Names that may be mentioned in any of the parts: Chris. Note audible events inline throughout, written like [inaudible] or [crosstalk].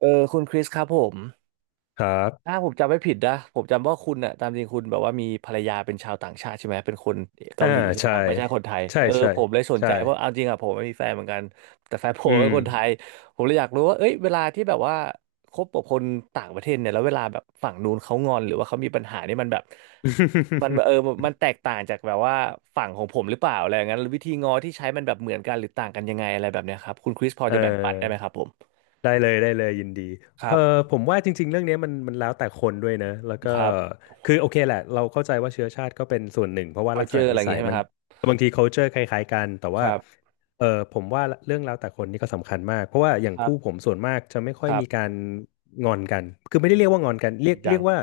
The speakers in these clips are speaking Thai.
เออคุณคริสครับผมครับถ้าผมจำไม่ผิดนะผมจำว่าคุณน่ะตามจริงคุณแบบว่ามีภรรยาเป็นชาวต่างชาติใช่ไหมเป็นคนเกาอ่าหลีใช่ไหมใช่ครับไม่ใช่คนไทยใช่เออใช่ผมเลยสนใช่ใจเพราะเอาจริงอ่ะผมไม่มีแฟนเหมือนกันแต่แฟนผอืมเป็ม นคนไทยผมเลยอยากรู้ว่าเอ้ยเวลาที่แบบว่าคบกับคนต่างประเทศเนี่ยแล้วเวลาแบบฝั่งนู้นเขางอนหรือว่าเขามีปัญหานี่มันแบบมัน[laughs] มันแตกต่างจากแบบว่าฝั่งของผมหรือเปล่าอะไรอย่างนั้นวิธีงอที่ใช้มันแบบเหมือนกันหรือต่างกันยังไงอะไรแบบเนี้ยครับคุณคริสพอเออ จะแบ่งปันได้ไหมครับผมได้เลยยินดีคเอรัอบผมว่าจริงๆเรื่องนี้มันแล้วแต่คนด้วยนะแล้วก็ครับ คือโอเคแหละเราเข้าใจว่าเชื้อชาติก็เป็นส่วนหนึ่งเพราะว่าลักษณะ culture อะนิไรอย่างสังี้ยใช่ไหมัมนครับบางที culture คล้ายๆกันแต่คว่ารับเออผมว่าเรื่องแล้วแต่คนนี่ก็สำคัญมากเพราะว่าอย่างครัคู่บผมส่วนมากจะไม่ค่อคยรัมีกาบรงอนกันคือไม่ได้โอ้เรียกว่างอนกันเรียดีกจัเรีง ยกว่า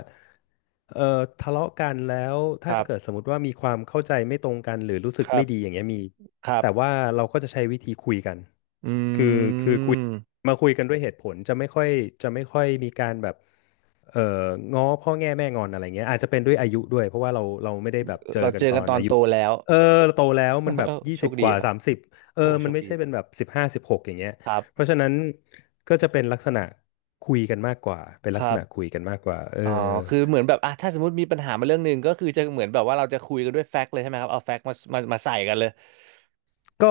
เออทะเลาะกันแล้วคถ้ารัเกิดสบมมติว่ามีความเข้าใจไม่ตรงกันหรือรู้สึกครัไม่บดีอย่างเงี้ยมีครัแต่ว่าบเราก็จะใช้วิธีคุยกันอืคือคือคุย มมาคุยกันด้วยเหตุผลจะไม่ค่อยมีการแบบเอ่อง้อพ่อแง่แม่งอนอะไรเงี้ยอาจจะเป็นด้วยอายุด้วยเพราะว่าเราไม่ได้แบบเจอเรากันเจอตอกันนตออานยุโตแล้ว เออโตแล้วมันแบบ [laughs] ยี่โชสิบคดีกว่าครับ30เออโหโชมันคไม่ดีใช่เป็นะนแบบ1516อย่างเงี้ยครัเพบ ราะฉะนั้นก็จะเป็นลักษณะคุยกันมากกว่าเป็นคลักษรัณะคุบยกันมากกว่าเอออ๋อคือเหมือนแบบอ่ะถ้าสมมติมีปัญหามาเรื่องหนึ่งก็คือจะเหมือนแบบว่าเราจะคุยกันด้วยแฟกต์เลยใช่ไหมครับ เอาแฟกต์มามาใส่กันเลย ก็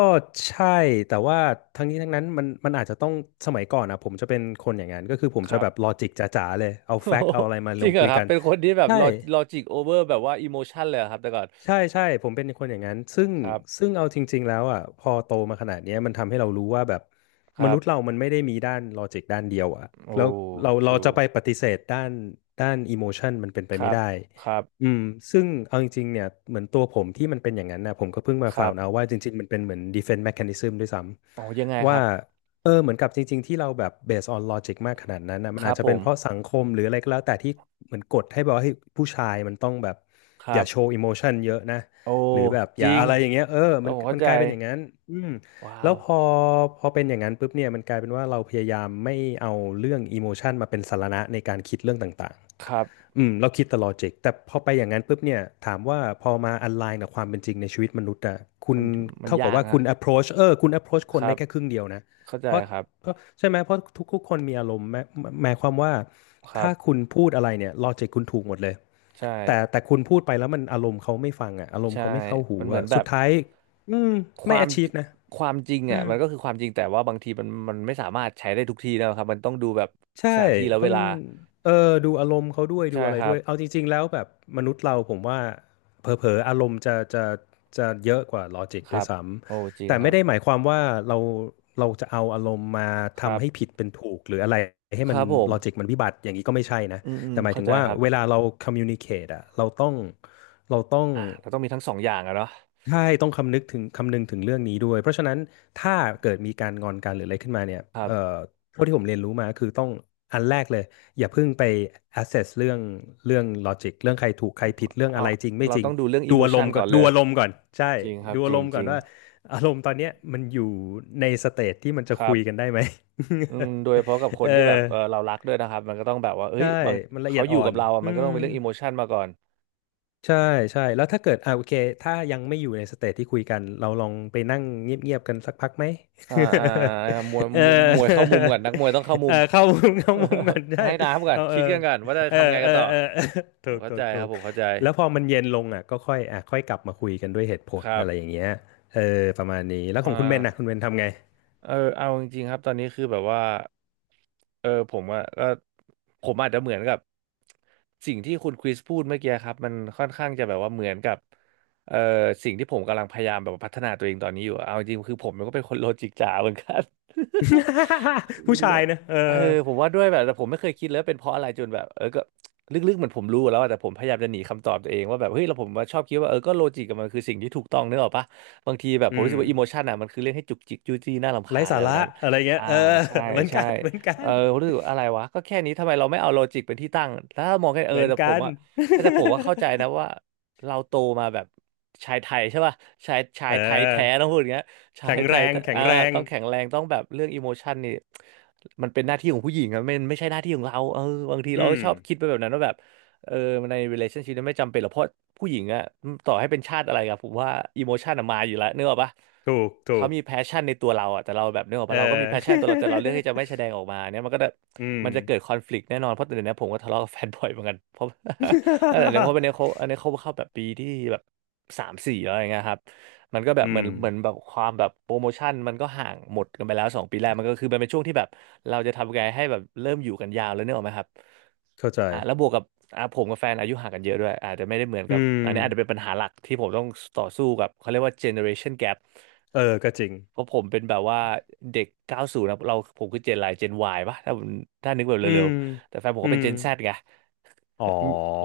ใช่แต่ว่าทั้งนี้ทั้งนั้นมันอาจจะต้องสมัยก่อนนะผมจะเป็นคนอย่างนั้นก็คือผมคจะรัแบบ บลอจิกจ๋าๆเลยเอา [laughs] โอ้แฟกโหต์เอาอะไรมาจลริงงเหรคุอยครักับนเป็นคนที่แบบใช่ ลอจิกโอเวอร์แบบว่าอิโมชันเลยเหรอครับแต่ก่อน ใช่ผมเป็นคนอย่างนั้นซึ่งครับเอาจริงๆแล้วอ่ะพอโตมาขนาดเนี้ยมันทำให้เรารู้ว่าแบบคมรันุษย์เราบมันไม่ได้มีด้านลอจิกด้านเดียวอ่ะโอ้ แล้วเราจะ true ไปปฏิเสธด้านอิโมชันมันเป็นไปคไม่รับได้ครับอืมซึ่งเอาจริงๆเนี่ยเหมือนตัวผมที่มันเป็นอย่างนั้นนะผมก็เพิ่งมาคฟารัวบน์เอาว่าจริงๆมันเป็นเหมือน defense mechanism ด้วยซ้อ๋อยังไงำคว่า รับ เออเหมือนกับจริงๆที่เราแบบ based on logic มากขนาดนั้นนะมัคนอารัจบจะผเป็นเพราะมสังคมหรืออะไรก็แล้วแต่ที่เหมือนกดให้แบบว่าเฮ้ยผู้ชายมันต้องแบบคอรัย่าบโชว์ emotion เยอะนะโอ้หรือแบบอจย่าริงอะไรอย่างเงี้ยเออมันผมเข้ามันใจกลายเป็นอย่างนั้นอืมว้าแล้ววพอเป็นอย่างนั้นปุ๊บเนี่ยมันกลายเป็นว่าเราพยายามไม่เอาเรื่อง emotion มาเป็นสาระในการคิดเรื่องต่างๆ ครับอืมเราคิดแต่ลอจิกแต่พอไปอย่างนั้นปุ๊บเนี่ยถามว่าพอมาอันไลน์กับความเป็นจริงในชีวิตมนุษย์อะคุณมันมันเท่ากับยากว่าคุนะณ approach คุณ approach คคนรัได้บแค่ครึ่งเดียวนะเข้าใจเพราะครับใช่ไหมเพราะทุกคนมีอารมณ์แม้หมายความว่าครัถ้าบคุณพูดอะไรเนี่ยลอจิกคุณถูกหมดเลยใช่แต่คุณพูดไปแล้วมันอารมณ์เขาไม่ฟังอะอารมณ์เขาใช่ไม่เข้าหูมันเหมืออะนแบสุบดท้ายอืมคไม่ วาม achieve นะ จริงอ่ะมันก็คือความจริงแต่ว่าบางทีมันไม่สามารถใช้ได้ทุกที่นะครับมันต้องดูแบบสใช่ถานที่แลวต้เวองลาเออดูอารมณ์เขาด้วยดูใช่อะไรครัด้วบยเอาจริงๆแล้วแบบมนุษย์เราผมว่าเผลอๆอารมณ์จะเยอะกว่าลอจิกคด้วรัยบซ้โอ้จำริงแต่คไม่รัได้หบมายความว่าเราเราจะเอาอารมณ์มาครัทำให้บผิดเป็นถูกหรืออะไรให้คมันรับผมลอจิกมันวิบัติอย่างนี้ก็ไม่ใช่นะอืมอืมแต่หมายเข้าถึงใจว่าครับเวลาเรา communicate อะเราต้อง อ่ะเราต้องมีทั้งสองอย่างอะเนาะใช่ต้องคำนึกถึงคำนึงถึงเรื่องนี้ด้วยเพราะฉะนั้นถ้าเกิดมีการงอนกันหรืออะไรขึ้นมาเนี่ยเท่าที่ผมเรียนรู้มาคือต้องอันแรกเลยอย่าเพิ่งไป assess เรื่องlogic เรื่องใครถูกใครผิดเรื่องอะเอาไรจริงไม่เราจริต้งองดูเรื่องอิดูโมอารชัมนณ์ก่อก่อนนเลดูยอารมณ์ก่อนใช่จริงครับดูจอาริรงมณ์จก่อนริง ว่าอารมณ์ตอนเนี้ยมันอยู่ในสเตจที่มันจะครัคุบยกันได้ไหม อืมโดยเฉพาะกับค [laughs] เอนอที่แบบเออเรารักด้วยนะครับมันก็ต้องแบบว่าเอ้ยใช่บางมันละเอีเขายดออ่ยู่อกันบเราอ่ะอืมันก็ต้องม เป็นเรื่องอิโมชันมาก่อนใช่ใช่แล้วถ้าเกิดอ่าโอเคถ้ายังไม่อยู่ในสเตจที่คุยกันเราลองไปนั่งเงียบๆกันสักพักไหม อ่าอ่ามวย [laughs] เออ มวยมวยเข้ามุมก่อนนักมวยต้องเข้า [laughs] มุเออม เข้ามุม [laughs] เข้ามุมก่อ [laughs] นได้ให้น้ำก่อนเอาเอคิดอกันก่อนว่าจะเออทำไงเอกัอนต่อเออ [laughs] เออผถูมกเข้าถูใจกถูครับกผมเข้าใจแล้วพอมันเย็นลงอ่ะก็ค่อยอ่ะค่อยกลับมาคุยกันด้วยเหตุผคลรับอะไรอย่างเงี้ยเออประมาณนี้แล้วขอ่องคุณเบนนะคุณา เบนทำไง เออเอาจริงๆครับตอนนี้คือแบบว่าเออผมอะก็ผมอาจจะเหมือนกับสิ่งที่คุณคริสพูดเมื่อกี้ครับมันค่อนข้างจะแบบว่าเหมือนกับเออสิ่งที่ผมกำลังพยายามแบบพัฒนาตัวเองตอนนี้อยู่อะเอาจริงๆคือผมมันก็เป็นคนโลจิกจ๋าเหมือนกัน [laughs] คือ [laughs] ผู้ชาแบยบนะเอเอออผมว่าด้วยแบบแต่ผมไม่เคยคิดเลยว่าเป็นเพราะอะไรจนแบบเออก็ลึกๆเหมือนผมรู้แล้วอะแต่ผมพยายามจะหนีคำตอบตัวเองว่าแบบเฮ้ยเราผมมาชอบคิดว่าเออก็โลจิกกับมันคือสิ่งที่ถูกต้องเนกอะปะบางทีแบบอืผมรู้สึกว่าอิโมมชันอ่ะมันคือเรื่องให้จุกจิกจู้จี้น่ารำไร้คาญอะสาไรแบระบนั้นอะไรเงี้ยอ่าเออ ใช่ [laughs] เหมือนกัใช่นเหมือนกัเออนผมรู้สึกว่าอะไรวะก็แค่นี้ทำไมเราไม่เอาโลจิกเป็นที่ตั้งถ้ามองแค่เอเหอมือนแต่กัผมน อะใช่แต่ผมว่าเข้าใจนะว่าเราโตมาแบบชายไทยใช่ป่ะชาเอยไทยแท้อต้องพูดอย่างเงี้ย ใชาแข็ยงไทแรยงแข็งอ่าแรงต้องแข็งแรงต้องแบบเรื่องอิโมชันนี่มันเป็นหน้าที่ของผู้หญิงอะมันไม่ใช่หน้าที่ของเราเออบางทีอืเราก็มชอบคิดไปแบบนั้นว่าแบบเออใน relationship นั้นไม่จำเป็นหรอกเพราะผู้หญิงอะต่อให้เป็นชาติอะไรกับผมว่าอิโมชันอะมาอยู่แล้วนึกออกปะถูกถูเขากมี passion ในตัวเราอะแต่เราแบบนึกออกเอปะเราก็มี passion ตัวเราแต่เราเลือกที่จะไม่แสดอ ง [laughs] ออกมาเนี่ยอืม มันจะเกิด conflict แน่นอนเพราะแต่เดี๋ยวนี้ผมก็ทะเลาะกับ [laughs] แฟนบ่อยเหมือนกันเพราะ [laughs] แต่เนี่ยเพราะเป็นเนี่ยเขา [laughs] อันนี้เขาเข้าแบบปีที่แบบสามสี่แล้วอะไรเงี้ยครับ มันก็แบอืบเหมือมนเหมือนแบบความแบบโปรโมชั่นมันก็ห่างหมดกันไปแล้วสองปีแรกมันก็คือมันเป็นช่วงที่แบบเราจะทำไงให้แบบเริ่มอยู่กันยาวแล้วเนี่ยหรอกไหมครับเข้าใจอ่าแล้วบวกกับอ่าผมกับแฟนอายุห่างกันเยอะด้วยอาจจะไม่ได้เหมือนอืกับมอันนี้อาจจะเป็นปัญหาหลักที่ผมต้องต่อสู้กับเขาเรียกว่า generation gap เออก็จริงเพราะผมเป็นแบบว่าเด็ก90นะเราผมคือเจนอะไรเจน Y ป่ะถ้าผมถ้านึกแบบอืเร็มวๆแต่แฟนผมอืก็เป็นมเจน Z ไง อ๋อ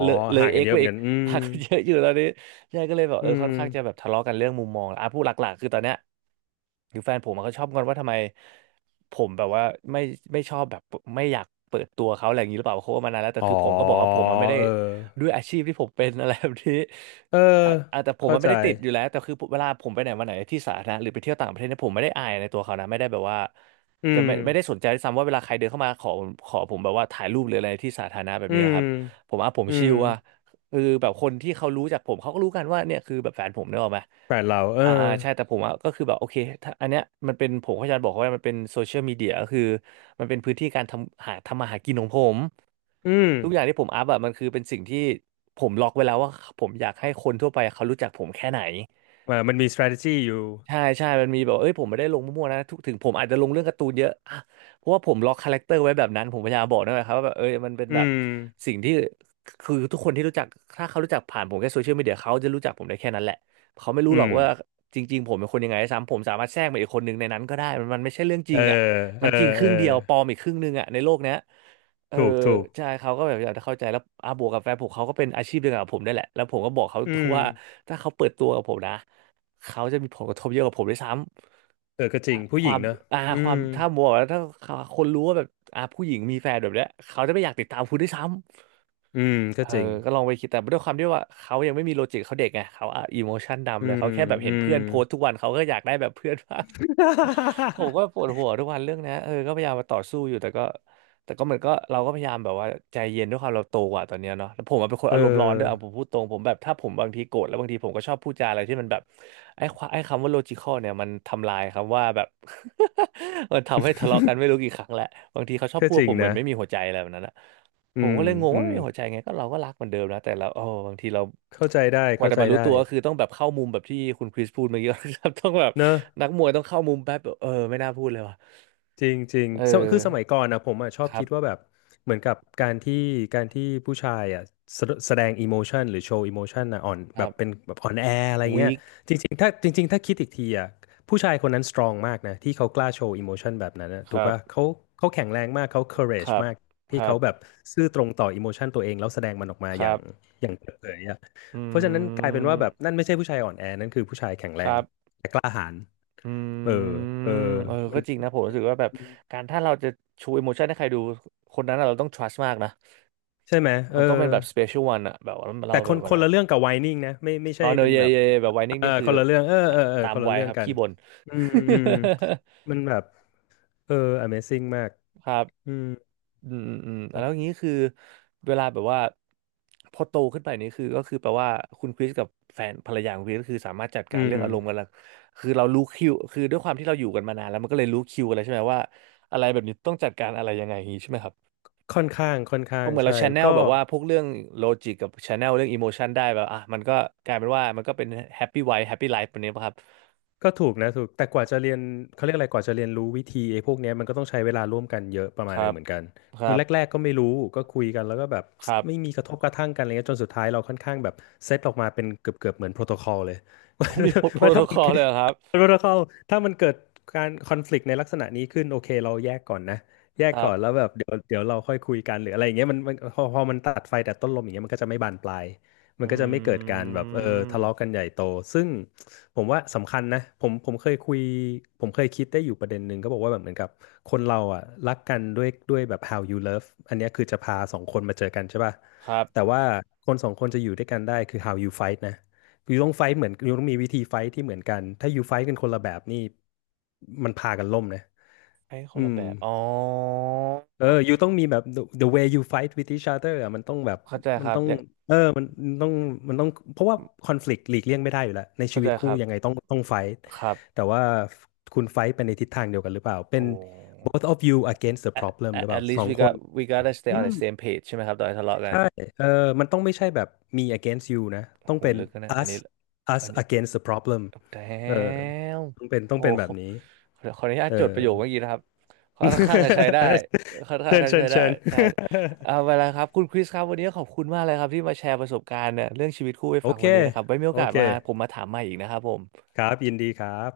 เลยเลยห่างกัเอ็นกเยอะไปเหมือนอีก กันอืม [laughs] หากนเยอะอยู่ตอนนี้ใช่ก็เลยแบบอืเออค่อมนข้างจะแบบทะเลาะกันเรื่องมุมมองอ่ะพูดหลักๆคือตอนเนี้ยคือแฟนผมมันก็ชอบงอนว่าทำไมผมแบบว่าไม่ไม่ชอบแบบไม่อยากเปิดตัวเขาอะไรอย่างนี้หรือเปล่าเขาก็มานานแล้วแต่อ๋อคือผมก็บอกว่าผมมันไม่ได้เออด้วยอาชีพที่ผมเป็นอะไรแบบนี้เอออ่ะอ่ะแต่ผมเข้ามันใจไม่ได้ติดอยู่แล้วแต่คือเวลาผมไปไหนมาไหนที่สาธารณะหรือไปเที่ยวต่างประเทศเนี่ยผมไม่ได้อายในตัวเขานะไม่ได้แบบว่า อืจะไม่มได้สนใจด้วยซ้ำว่าเวลาใครเดินเข้ามาขอผมแบบว่าถ่ายรูปหรืออะไรที่สาธารณะแบบอืนี้มนะครับผมอ่ะผมอืชิมลอ่ะคือแบบคนที่เขารู้จักผมเขาก็รู้กันว่าเนี่ยคือแบบแฟนผมเนี่ยหรอกไหมแบรนด์เราเอออ่าใช่แต่ผมอ่ะก็คือแบบโอเคถ้าอันเนี้ยมันเป็นผมก็จะบอกว่ามันเป็นโซเชียลมีเดียก็คือมันเป็นพื้นที่การทำหาทำมาหากินของผมอืมทุกอย่างที่ผมอัพอ่ะมันคือเป็นสิ่งที่ผมล็อกไว้แล้วว่าผมอยากให้คนทั่วไปเขารู้จักผมแค่ไหน อ่ามันมี strategy อยู่ใช่ใช่ มันมีแบบว่าเอ้ยผมไม่ได้ลงมั่วๆนะทุกถึงผมอาจจะลงเรื่องการ์ตูนเยอะอ่ะเพราะว่าผมล็อกคาแรคเตอร์ไว้แบบนั้นผมพยายามบอกนนแหละครับว่าแบบเอ้ยมันเป็นอืแบบมสิ่งที่คือทุกคนที่รู้จักถ้าเขารู้จักผ่านผมแค่โซเชียลมีเดียเขาจะรู้จักผมได้แค่นั้นแหละเขาไม่รู้อืหรอกม ว่าจริงๆผมเป็นคนยังไงด้วยซ้ำผมสามารถแทรกมาอีกคนหนึ่งในนั้นก็ได้มันไม่ใช่เรื่องจเอริองอ่ะเอมัอนจริงคเอรึ่องเดียวปลอมอีกครึ่งหนึ่งอ่ะในโลกเนี้ยเออถูกถูกใช่เขาก็แบบอยากจะเข้าใจแล้วบวกกับแฟนผมเขาก็เป็นอาชีพเดียวกับผมได้แหละแล้วผมก็บอกเขาอืตรงมว่าถ้าเขาเปิดตัวกับผมนะ เขาจะมีผลกระทบเยอะกว่าผมด้วยซ้ำ เออก็จริงผู้คหญิวางมเนอะอ่าอืความมถ้ามัวแล้วถ้าคนรู้ว่าแบบผู้หญิงมีแฟนแบบเนี้ยเขาจะไม่อยากติดตามคุณด้วยซ้ำ อืมก็เออ จริงก็ลองไปคิดแต่ด้วยความที่ว่าเขายังไม่มีโลจิกเขาเด็กไงเขาอ่ะอิโมชันอืดำเลยมเขาแค่แบบอืเห็นมเพื่อนโพสต์ทุกวันเขาก็อยากได้แบบเพื่อนบ้าง ผมก็ปวดหัวทุกวันเรื่องนะเออก็พยายามมาต่อสู้อยู่แต่ก็เหมือนก็เราก็พยายามแบบว่าใจเย็นด้วยความเราโตกว่าตอนเนี้ยเนาะแล้วผมอะเป็นคนเออารมณ์ร้อนด้วยเอาผอมพูดตรงผมแบบถ้าผมบางทีโกรธแล้วบางทีผมก็ชอบพูดจาอะไรที่มันแบบไอ้คำว่า logical เนี่ยมันทำลายคำว่าแบบ [laughs] มันทำให้ทะเลาะกันไม่รู้กี่ครั้งแหละบางทีเขาชอบก็พูดจริว่างผมเหมือนะนไม่มีหัวใจอะไรแบบนั้นอะอืผมมก็เลยงงอืว่ามไม่มีหัวใจไงก็เราก็รักเหมือนเดิมนะแต่เราโอ้บางทีเราเข้าใจได้กว่าเข้าจะใจมารู้ได้ตัวก็คือต้องแบบเข้ามุมแบบที่คุณคริสพูดเมื่อกี้ [laughs] ครับต้องแบบ เนอะ นักมวยต้องเข้ามุมแป๊บแบบเออไม่น่าพูดเลยว่ะจริงจริงเออสมคือสมัยก่อนนะผมอ่ะชอบครัคิบดว่าแบบเหมือนกับการที่การที่ผู้ชายอ่ะแสแสดงอิโมชันหรือโชว์อิโมชันนะอ่อนคแบรับเป็นบแบบอ่อนแออะไรเงี้วียคจริงๆถ้าจริงๆถ้าคิดอีกทีอ่ะผู้ชายคนนั้นสตรองมากนะที่เขากล้าโชว์อิโมชันแบบนั้นนะคถูกรับป่ะเขาเขาแข็งแรงมากเขา ค courage รับมากคที่รัเขาแบบบซื่อตรงต่ออิโมชันตัวเองแล้วแสดงมันออกมาคอย่ารังบอย่างเปิดเผยอ่ะ อเพราะฉะนั้นืกลายเป็นว่าแบบมนั่นไม่ใช่ผู้ชายอ่อนแอนั่นคือผู้ชายแข็งแรคงรับแต่กล้าหาญอืเออมเออเออมัก็นจริงนะผมรู้มันสึกว่าแบบมันการถ้าเราจะชู emotion ให้ใครดูคนนั้นอะเราต้อง trust มากนะใช่ไหมเออมันต้องเป็นแบบ special one อะแบบว่าแต่เราคแบนบวัคนนนั้ละนเรื่องกับไวนิ่งนะไม่ไม่อ๋ใช่อเนอะเป็นเย่แบบเย่แบบไวนิ่งเออนี่คือคนละเรื่องเอออ่ะเออเออตาคมนละวัยเรื่อคงรับกันขี้บ่น อืมอืมมันแบบเออ Amazing มาก [laughs] ครับ อืมอืมอืมอืมแล้วอย่างนี้คือเวลาแบบว่าพอโตขึ้นไปนี่คือก็คือแปลว่าคุณคริสกับแฟนภรรยาของคริสก็คือสามารถจัดอืการเรื่อมงอารมณ์กันละคือเรารู้คิวคือด้วยความที่เราอยู่กันมานานแล้วมันก็เลยรู้คิวอะไรใช่ไหมว่าอะไรแบบนี้ต้องจัดการอะไรยังไงอย่างนี้ใช่ไหมครับค่อนข้างค่อนเพข้างราะเหมือนใช่เราแชนแนลก็ แบบว่าพวกเรื่องโลจิกกับแชนแนลเรื่องอิโมชันได้แบบอ่ะมันก็กลายเป็นว่ามันก็เป็นแฮปปี้ไวท์แฮปปี้ไลฟ์แบบนี้ป่ะครับก็ถูกนะถูกแต่กว่าจะเรียนเขาเรียกอะไรกว่าจะเรียนรู้วิธีไอ้พวกเนี้ยมันก็ต้องใช้เวลาร่วมกันเยอะประคมาณหรันึงบเหมือนกันคคืรัอบแรกๆก็ไม่รู้ก็คุยกันแล้วก็แบบ ครับ [tsk] ไม่มีกระทบกระทั่งกันอะไรเงี้ยจนสุดท้ายเราค่อนข้างแบบเซตออกมาเป็นเกือบๆเหมือนโปรโตคอลเลย [laughs] ว่า [laughs] มีโปรว่าโตถ้าคมัน อลเลยเหรอครับ [laughs] โปรโตคอลถ้ามันเกิดการคอนฟ lict ในลักษณะนี้ขึ้นโอเคเราแยกก่อนนะแยกครัก่อนแล้วบแบบเดี๋ยวเราค่อยคุยกันหรืออะไรอย่างเงี้ยมันพอมันตัดไฟแต่ต้นลมอย่างเงี้ยมันก็จะไม่บานปลายมัอนก็จะไม่เกิดกาืรแบบเออทะเลาะกัมนใหญ่โตซึ่ง ผมว่าสำคัญนะผมเคยคุยผมเคยคิดได้อยู่ประเด็นหนึ่งก็บอกว่าแบบเหมือนกับคนเราอ่ะรักกันด้วยแบบ how you love อันเนี้ยคือจะพาสองคนมาเจอกันใช่ป่ะครับ แต่ว่าคนสองคนจะอยู่ด้วยกันได้คือ how you fight นะอยู่ต้อง fight เหมือนอยู่ต้องมีวิธี Fight ที่เหมือนกันถ้า You Fight กันคนละแบบนี่มันพากันล่มนะให้คนอืละม แบบ อ๋อเออ you ต้องมีแบบ the way you fight with each other อะมันต้องแบบเข้าใจคมันรับต้องอยากเออมันต้องเพราะว่าคอน FLICT หลีกเลี่ยงไม่ได้อยู่แล้วในชีเข้าวิใจตคคู่รับ ยังไงต้องไฟท์ครับแต่ว่าคุณไฟท์เป็นในทิศทางเดียวกันหรือเปล่า เป็โอ้ น both of you against the at, problem หรื at อเปล่า at สอ least ง we คน gotta stay อื on the ม same page ใช่ไหมครับตอนที่ทะเลาะกันใช่เออมันต้องไม่ใช่แบบ me against you นะต้อโหงเป็น ลึกนะเนี่ยอัน us นี้ us อันเนี้ย against the problem แต้เออมต้องเป็นต้โหองเป็นแบบนี้ขขออนุญาตเออ จดประโยคเมื่อกี้นะครับค่อนข้างจะใช้ได้ค่อน [laughs] ข้างเชิญจะเชิใช้ญได้เชิญ ใช่เอาไปแล้วครับ คุณคริสครับ วันนี้ขอบคุณมากเลยครับที่มาแชร์ประสบการณ์เนี่ยเรื่องชีวิตคู่ให้โอฟังเค วันนี้นะครับไว้มีโอโอกาสเค มาผมมาถามใหม่อีกนะครับผมครับ ยินดีครับ